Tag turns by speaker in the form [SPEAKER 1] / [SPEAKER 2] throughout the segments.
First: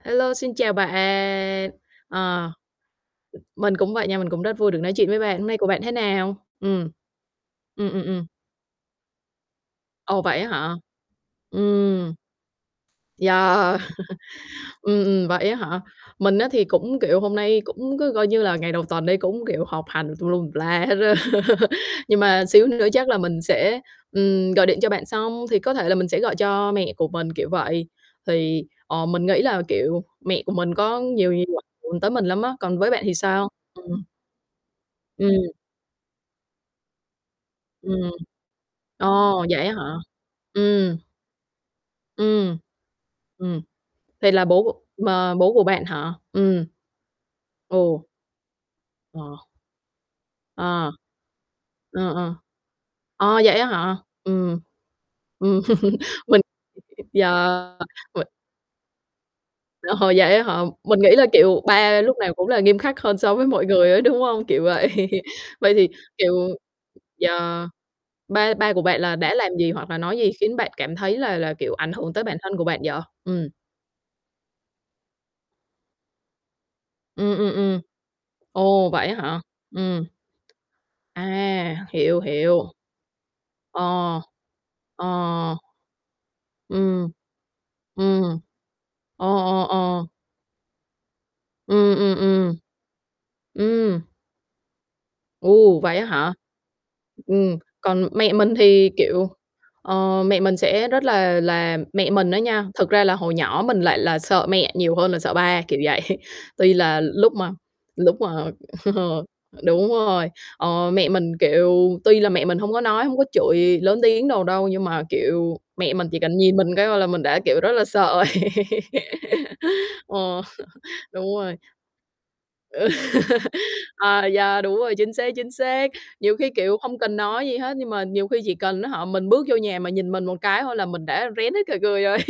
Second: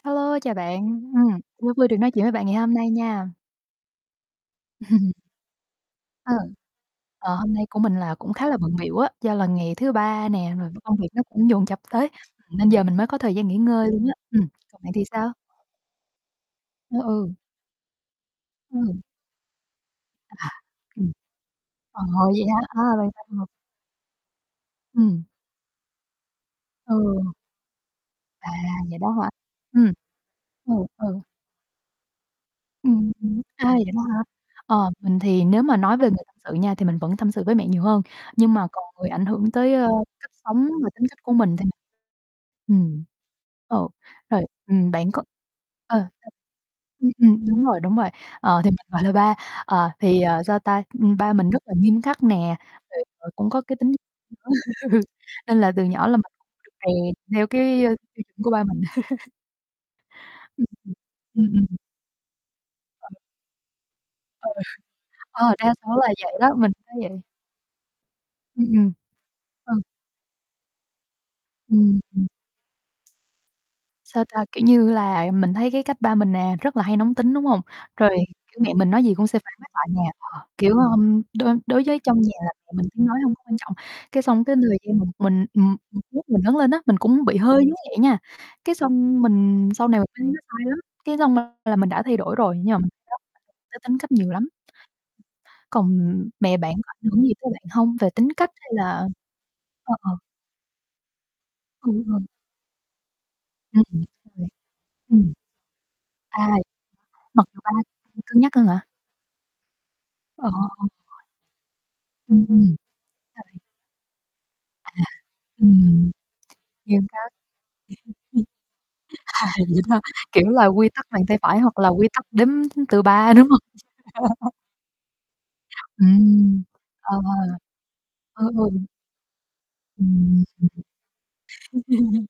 [SPEAKER 1] Hello,
[SPEAKER 2] Hello, chào
[SPEAKER 1] xin chào bạn,
[SPEAKER 2] bạn, ừm, rất vui được nói chuyện với bạn
[SPEAKER 1] ờ.
[SPEAKER 2] ngày hôm nay nha.
[SPEAKER 1] Mình cũng vậy nha, mình cũng rất vui được nói chuyện với bạn. Hôm nay của bạn thế
[SPEAKER 2] Ờ.
[SPEAKER 1] nào? Ừm.
[SPEAKER 2] Ờ, hôm nay của
[SPEAKER 1] Ừm,
[SPEAKER 2] mình
[SPEAKER 1] ừm,
[SPEAKER 2] là
[SPEAKER 1] ừm.
[SPEAKER 2] cũng khá là bận bịu á, do là ngày thứ
[SPEAKER 1] Ồ,
[SPEAKER 2] Ba
[SPEAKER 1] vậy á
[SPEAKER 2] nè, rồi
[SPEAKER 1] hả?
[SPEAKER 2] công việc nó cũng dồn dập tới,
[SPEAKER 1] Ừm.
[SPEAKER 2] nên giờ mình mới có thời gian nghỉ
[SPEAKER 1] Yeah.
[SPEAKER 2] ngơi luôn á. Ừm, còn bạn
[SPEAKER 1] Ừm,
[SPEAKER 2] thì
[SPEAKER 1] ừm,
[SPEAKER 2] sao?
[SPEAKER 1] vậy á hả! Mình á thì
[SPEAKER 2] Ờ,
[SPEAKER 1] cũng, kiểu,
[SPEAKER 2] ừ.
[SPEAKER 1] hôm nay cũng cứ coi như là ngày đầu
[SPEAKER 2] Ừm.
[SPEAKER 1] tuần đi cũng, kiểu, học hành tùm lum
[SPEAKER 2] À,
[SPEAKER 1] tùm la hết
[SPEAKER 2] ừm.
[SPEAKER 1] á.
[SPEAKER 2] Ờ,
[SPEAKER 1] Nhưng
[SPEAKER 2] vậy
[SPEAKER 1] mà
[SPEAKER 2] hả?
[SPEAKER 1] xíu
[SPEAKER 2] A,
[SPEAKER 1] nữa
[SPEAKER 2] rồi
[SPEAKER 1] chắc là
[SPEAKER 2] sao
[SPEAKER 1] mình
[SPEAKER 2] nữa?
[SPEAKER 1] sẽ, ừm, gọi điện cho bạn
[SPEAKER 2] Ừm.
[SPEAKER 1] xong thì có thể là mình sẽ gọi cho mẹ của
[SPEAKER 2] Ừ.
[SPEAKER 1] mình, kiểu vậy,
[SPEAKER 2] À,
[SPEAKER 1] thì,
[SPEAKER 2] vậy
[SPEAKER 1] ờ,
[SPEAKER 2] đó
[SPEAKER 1] mình
[SPEAKER 2] hả?
[SPEAKER 1] nghĩ là,
[SPEAKER 2] Ừm.
[SPEAKER 1] kiểu, mẹ của mình
[SPEAKER 2] Ừ,
[SPEAKER 1] có
[SPEAKER 2] ừ.
[SPEAKER 1] nhiều nhiều [unintelligible] hưởng tới mình lắm á, còn với bạn
[SPEAKER 2] Ừm,
[SPEAKER 1] thì
[SPEAKER 2] ừm,
[SPEAKER 1] sao?
[SPEAKER 2] a, vậy đó
[SPEAKER 1] Ừm.
[SPEAKER 2] hả? Ờ, mình
[SPEAKER 1] Ừm.
[SPEAKER 2] thì nếu mà nói về một sự nha thì mình vẫn tâm sự với mẹ nhiều hơn,
[SPEAKER 1] Ừm.
[SPEAKER 2] nhưng mà còn người ảnh
[SPEAKER 1] Ồ,
[SPEAKER 2] hưởng
[SPEAKER 1] vậy á
[SPEAKER 2] tới, ơ,
[SPEAKER 1] hả?
[SPEAKER 2] cách sống và
[SPEAKER 1] Ừm.
[SPEAKER 2] tính cách của mình thì
[SPEAKER 1] Ừm.
[SPEAKER 2] ừm,
[SPEAKER 1] Ừm,
[SPEAKER 2] ờ,
[SPEAKER 1] vậy là
[SPEAKER 2] rồi,
[SPEAKER 1] bố của
[SPEAKER 2] ừm, bạn có
[SPEAKER 1] mà bố của bạn
[SPEAKER 2] ờ,
[SPEAKER 1] hả?
[SPEAKER 2] [unintelligible]
[SPEAKER 1] Ừm.
[SPEAKER 2] ừm, ừm, đúng rồi, đúng
[SPEAKER 1] Ồ.
[SPEAKER 2] rồi. Ờ, thì mình gọi là ba,
[SPEAKER 1] Ờ.
[SPEAKER 2] ờ, thì, ờ, sao ta,
[SPEAKER 1] Ờ.
[SPEAKER 2] ừm, ba mình rất là nghiêm
[SPEAKER 1] Ờ,
[SPEAKER 2] khắc
[SPEAKER 1] ờ.
[SPEAKER 2] nè, rồi, ờ,
[SPEAKER 1] Ờ,
[SPEAKER 2] cũng
[SPEAKER 1] vậy
[SPEAKER 2] có
[SPEAKER 1] á
[SPEAKER 2] cái tính
[SPEAKER 1] hả? Ừm, ừm,
[SPEAKER 2] nên là từ nhỏ là mình
[SPEAKER 1] mình
[SPEAKER 2] được
[SPEAKER 1] [unintelligible]
[SPEAKER 2] rèn theo
[SPEAKER 1] yeah,
[SPEAKER 2] cái, ơ, tiêu
[SPEAKER 1] uầy
[SPEAKER 2] chuẩn của ba mình.
[SPEAKER 1] Ờ, vậy á hả,
[SPEAKER 2] [unintelligible]
[SPEAKER 1] mình nghĩ là,
[SPEAKER 2] Ừm,
[SPEAKER 1] kiểu,
[SPEAKER 2] ừm.
[SPEAKER 1] ba lúc nào cũng là nghiêm khắc hơn
[SPEAKER 2] [unintelligible]
[SPEAKER 1] so với mọi người á, đúng
[SPEAKER 2] Ờ.
[SPEAKER 1] hông? Kiểu vậy.
[SPEAKER 2] Ờ, đa
[SPEAKER 1] Vậy thì,
[SPEAKER 2] số là vậy đó,
[SPEAKER 1] kiểu,
[SPEAKER 2] mình thấy vậy.
[SPEAKER 1] yeah, ba ba
[SPEAKER 2] Ừm,
[SPEAKER 1] của
[SPEAKER 2] ừm.
[SPEAKER 1] bạn là đã làm gì?
[SPEAKER 2] Ừ.
[SPEAKER 1] Hoặc là nói gì khiến bạn cảm thấy là là, kiểu, ảnh
[SPEAKER 2] Ừm,
[SPEAKER 1] hưởng tới
[SPEAKER 2] ừm.
[SPEAKER 1] bản thân của bạn vậy? Ừm.
[SPEAKER 2] Sao ta, kiểu như là, ừm, mình thấy cái cách ba mình nè rất là hay nóng tính,
[SPEAKER 1] Ừm,
[SPEAKER 2] đúng
[SPEAKER 1] ừm,
[SPEAKER 2] hông?
[SPEAKER 1] ừm.
[SPEAKER 2] Rồi, kiểu, mẹ
[SPEAKER 1] Ồ,
[SPEAKER 2] mình nói
[SPEAKER 1] vậy á
[SPEAKER 2] gì cũng sẽ
[SPEAKER 1] hả!
[SPEAKER 2] phản bác lại nè,
[SPEAKER 1] Ừm.
[SPEAKER 2] ờ, kiểu, ơm, đối đối
[SPEAKER 1] À,
[SPEAKER 2] với
[SPEAKER 1] hiểu,
[SPEAKER 2] trong nhà là mẹ
[SPEAKER 1] hiểu.
[SPEAKER 2] mình tiếng nói hông có quan trọng.
[SPEAKER 1] Ờ.
[SPEAKER 2] Cái xong cái
[SPEAKER 1] Ờ.
[SPEAKER 2] [unintelligible] mình, ừm, [unintelligible] mình lớn lên á mình
[SPEAKER 1] Ừm.
[SPEAKER 2] cũng bị hơi giống vậy nha,
[SPEAKER 1] Ừm.
[SPEAKER 2] cái xong
[SPEAKER 1] Ờ, ờ,
[SPEAKER 2] mình sau này mình
[SPEAKER 1] ờ.
[SPEAKER 2] thấy nó sai lắm, cái xong là mình
[SPEAKER 1] Ừm,
[SPEAKER 2] đã thay
[SPEAKER 1] ừm,
[SPEAKER 2] đổi
[SPEAKER 1] ừm.
[SPEAKER 2] rồi, [unintelligible] tới tính
[SPEAKER 1] Ừm.
[SPEAKER 2] cách nhiều lắm.
[SPEAKER 1] Ồ,
[SPEAKER 2] Còn
[SPEAKER 1] vậy á hả!
[SPEAKER 2] mẹ bạn có ảnh hưởng gì tới
[SPEAKER 1] Ừm,
[SPEAKER 2] bạn hông? Về
[SPEAKER 1] còn
[SPEAKER 2] tính
[SPEAKER 1] mẹ
[SPEAKER 2] cách
[SPEAKER 1] mình
[SPEAKER 2] hay
[SPEAKER 1] thì,
[SPEAKER 2] là
[SPEAKER 1] kiểu,
[SPEAKER 2] ơ, ờ.
[SPEAKER 1] ờ, mẹ mình sẽ rất là là
[SPEAKER 2] Ừ,
[SPEAKER 1] mẹ
[SPEAKER 2] ừ.
[SPEAKER 1] mình á nha, thực ra là hồi nhỏ
[SPEAKER 2] Ừm,
[SPEAKER 1] mình lại là sợ
[SPEAKER 2] [unintelligible]
[SPEAKER 1] mẹ nhiều hơn là
[SPEAKER 2] ừm.
[SPEAKER 1] sợ ba, kiểu vậy.
[SPEAKER 2] À,
[SPEAKER 1] Tuy là lúc
[SPEAKER 2] mặc
[SPEAKER 1] mà
[SPEAKER 2] dù ba
[SPEAKER 1] lúc
[SPEAKER 2] cân
[SPEAKER 1] mà
[SPEAKER 2] nhắc hơn hả?
[SPEAKER 1] ờ, đúng rồi,
[SPEAKER 2] Ờ.
[SPEAKER 1] ờ, mẹ
[SPEAKER 2] [unintelligible]
[SPEAKER 1] mình, kiểu, tuy là mẹ
[SPEAKER 2] Ừm,
[SPEAKER 1] mình hông
[SPEAKER 2] ừm.
[SPEAKER 1] có nói, hông có
[SPEAKER 2] Sao bạn?
[SPEAKER 1] chửi lớn tiếng đồ đâu nhưng
[SPEAKER 2] À,
[SPEAKER 1] mà, kiểu, mẹ mình
[SPEAKER 2] ừm,
[SPEAKER 1] chỉ cần nhìn mình cái thôi
[SPEAKER 2] nghiêm
[SPEAKER 1] là
[SPEAKER 2] khắc.
[SPEAKER 1] mình đã kiểu rất là sợ rồi.
[SPEAKER 2] À, vậy đó hả?
[SPEAKER 1] Ừ,
[SPEAKER 2] Kiểu là, quy tắc bàn
[SPEAKER 1] đúng
[SPEAKER 2] tay
[SPEAKER 1] rồi.
[SPEAKER 2] phải hoặc là quy tắc đếm từ 3, đúng hông?
[SPEAKER 1] À, yeah, đúng rồi, chính xác, chính xác. Nhiều khi,
[SPEAKER 2] Ừm,
[SPEAKER 1] kiểu, không
[SPEAKER 2] ờ,
[SPEAKER 1] cần nói gì
[SPEAKER 2] ờ.
[SPEAKER 1] hết nhưng mà nhiều khi
[SPEAKER 2] Ờ,
[SPEAKER 1] chỉ
[SPEAKER 2] ừ.
[SPEAKER 1] cần, á hả, mình bước vô nhà mà nhìn mình một
[SPEAKER 2] Ừm.
[SPEAKER 1] cái thôi là mình đã rén hết cả người rồi.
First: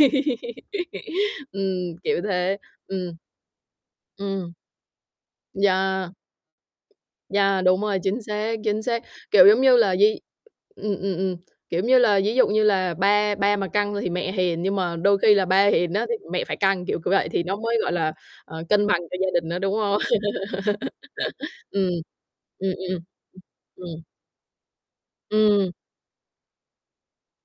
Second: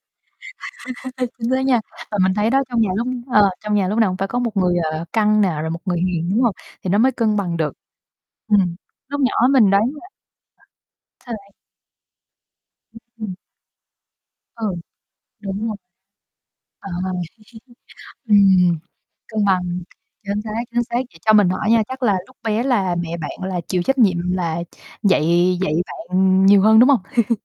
[SPEAKER 2] Chính xác nha,
[SPEAKER 1] Ừm,
[SPEAKER 2] và
[SPEAKER 1] kiểu
[SPEAKER 2] mình thấy
[SPEAKER 1] thế,
[SPEAKER 2] đó trong nhà lúc
[SPEAKER 1] ừm.
[SPEAKER 2] ờ, trong nhà lúc nào cũng phải có
[SPEAKER 1] Ừm.
[SPEAKER 2] một người, ờ, căng nè, rồi một người
[SPEAKER 1] Yeah.
[SPEAKER 2] hiền, đúng hông? Thì nó mới cân bằng
[SPEAKER 1] Yeah,
[SPEAKER 2] được.
[SPEAKER 1] đúng rồi, chính xác,
[SPEAKER 2] Ừm,
[SPEAKER 1] chính xác.
[SPEAKER 2] lúc
[SPEAKER 1] Kiểu
[SPEAKER 2] nhỏ
[SPEAKER 1] giống
[SPEAKER 2] mình
[SPEAKER 1] như
[SPEAKER 2] đáng
[SPEAKER 1] là
[SPEAKER 2] nhẽ
[SPEAKER 1] di ừm, ừm, ừm,
[SPEAKER 2] [unintelligible]
[SPEAKER 1] kiểu giống như là, ví dụ như là
[SPEAKER 2] Ư, ừm.
[SPEAKER 1] ba ba mà căng thì mẹ hiền,
[SPEAKER 2] Ừ,
[SPEAKER 1] nhưng mà đôi khi là ba
[SPEAKER 2] đúng rồi.
[SPEAKER 1] hiền á thì mẹ phải
[SPEAKER 2] Ờ,
[SPEAKER 1] căng, kiểu, kiểu vậy, thì nó mới, gọi là, ờ,
[SPEAKER 2] ừm,
[SPEAKER 1] cân bằng cho gia
[SPEAKER 2] cân
[SPEAKER 1] đình á,
[SPEAKER 2] bằng,
[SPEAKER 1] đúng hông?
[SPEAKER 2] chính xác, chính xác, vậy cho mình hỏi nha,
[SPEAKER 1] Ừm.
[SPEAKER 2] chắc là lúc bé
[SPEAKER 1] Ừm,
[SPEAKER 2] là
[SPEAKER 1] ừm.
[SPEAKER 2] mẹ bạn là chịu trách
[SPEAKER 1] Ừm.
[SPEAKER 2] nhiệm là dạy
[SPEAKER 1] Ừm.
[SPEAKER 2] dạy bạn nhiều hơn, đúng hông?